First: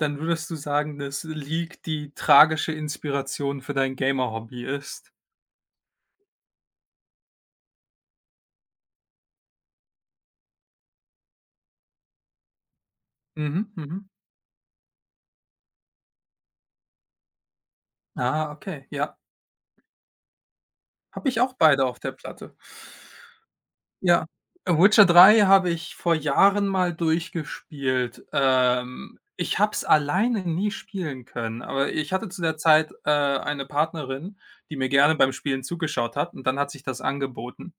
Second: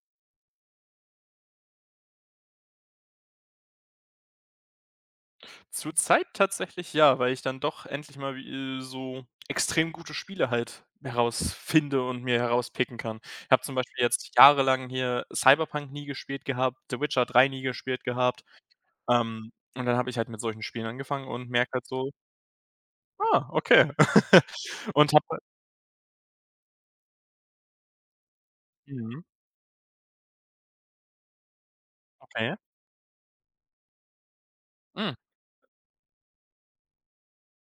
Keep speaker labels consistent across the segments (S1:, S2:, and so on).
S1: Dann würdest du sagen, dass League die tragische Inspiration für dein Gamer Hobby ist?
S2: Zurzeit tatsächlich ja, weil ich dann doch endlich mal wie äh, so extrem gute Spiele halt herausfinde und mir herauspicken kann. Habe
S1: Mhm.
S2: zum Beispiel
S1: Mhm.
S2: jetzt jahrelang hier Cyberpunk nie gespielt gehabt, The Witcher 3 nie gespielt gehabt,
S1: Ah, okay, ja.
S2: ähm, und dann habe ich halt mit solchen Spielen angefangen
S1: Habe ich
S2: und
S1: auch
S2: merke
S1: beide
S2: halt
S1: auf
S2: so
S1: der Platte.
S2: „Ah, okay.“
S1: Ja, äh, Witcher
S2: Und
S1: 3
S2: habe
S1: habe ich vor Jahren mal durchgespielt. Ähm,
S2: Mhm.
S1: ich habe es alleine nie spielen können, aber ich hatte zu
S2: Okay.
S1: der Zeit, äh, eine Partnerin, die mir
S2: Hm.
S1: gerne beim Spielen zugeschaut hat und dann hat sich das angeboten.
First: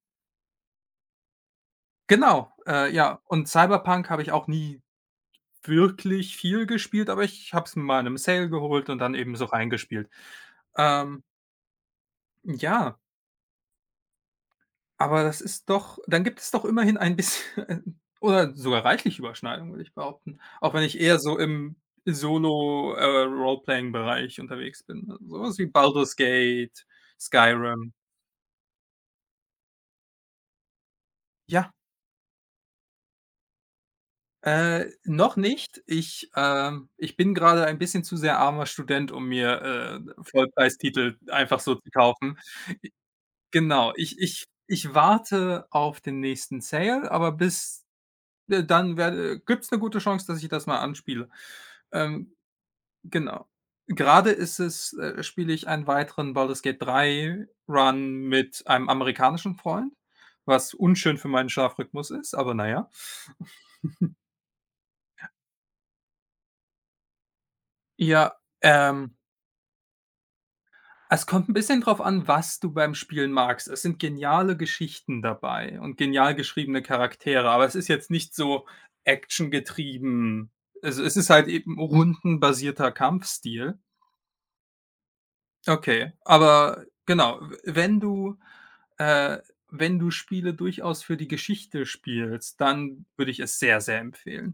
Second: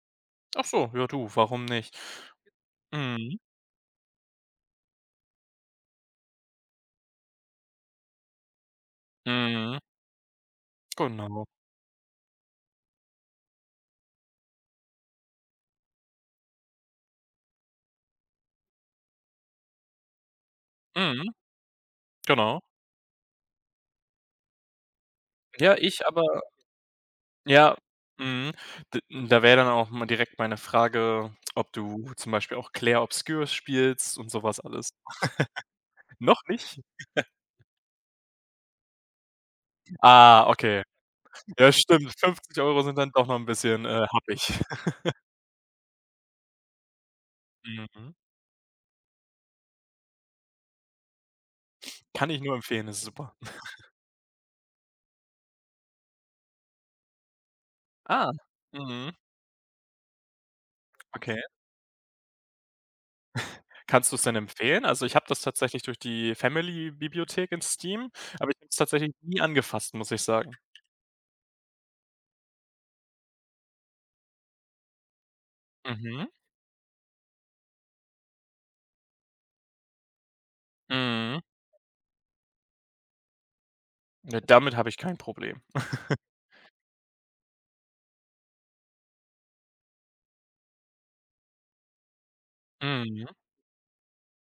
S2: Ach so, ja du, warum nicht?
S1: Genau, äh, ja,
S2: Mhm.
S1: und Cyberpunk habe ich auch nie wirklich viel gespielt, aber ich habe es mal in 'nem Sale geholt und dann eben so
S2: Mhm.
S1: reingespielt, ähm
S2: Genau.
S1: Ja. Aber das ist doch dann gibt es doch immerhin ein bisschen oder sogar reichlich Überschneidungen, würde ich behaupten. Auch wenn ich eher
S2: Mhm,
S1: so im
S2: genau.
S1: Solo, äh, Roleplaying Bereich unterwegs bin, sowas wie
S2: Ja, ich
S1: Baldur's
S2: aber
S1: Gate,
S2: ja,
S1: Skyrim.
S2: mhm, d da wäre dann auch mal direkt meine Frage,
S1: Ja.
S2: ob du zum Beispiel auch Claire Obscur spielst und so was
S1: Äh,
S2: alles.
S1: noch nicht. Ich,
S2: Noch nicht?
S1: ähm ich bin grade ein bisschen zu sehr armer Student, um mir, äh,
S2: Ah, okay.
S1: Vollpreistitel einfach
S2: Ja,
S1: so zu
S2: stimmt,
S1: kaufen.
S2: 50 € sind dann doch noch 'n
S1: G
S2: bisschen,
S1: Genau,
S2: äh,
S1: ich ich
S2: happig.
S1: ich warte auf den nächsten Sale, aber bis,
S2: Mhm.
S1: äh, dann werde gibt's 'ne gute Chance, dass ich das mal anspiele,
S2: Kann
S1: ähm
S2: ich nur empfehlen, ist super.
S1: genau. Gerade ist es, äh spiele ich einen weiteren Baldur's Gate 3 Run
S2: Ah.
S1: mit einem
S2: Mhm.
S1: amerikanischen Freund, was unschön für
S2: Okay.
S1: meinen Schlafrhythmus ist aber na ja.
S2: Kannst du's denn empfehlen? Also, ich habe das tatsächlich durch die Family-Bibliothek in Steam,
S1: Ja,
S2: aber ich habe es tatsächlich
S1: ähm
S2: nie angefasst, muss ich sagen.
S1: Es kommt 'n bisschen drauf an, was du beim Spielen magst. Es sind geniale Geschichten dabei und
S2: Mhm.
S1: genial geschriebene Charaktere, aber es ist jetzt nicht so Action-getrieben. Also, es ist
S2: Mhm.
S1: halt eben 'n rundenbasierter Kampfstil.
S2: Ja, damit habe ich kein Problem.
S1: Okay, aber genau, äh, wenn du, äh wenn du Spiele durchaus für die Geschichte spielst, dann
S2: Mhm.
S1: würde ich es sehr, sehr empfehlen.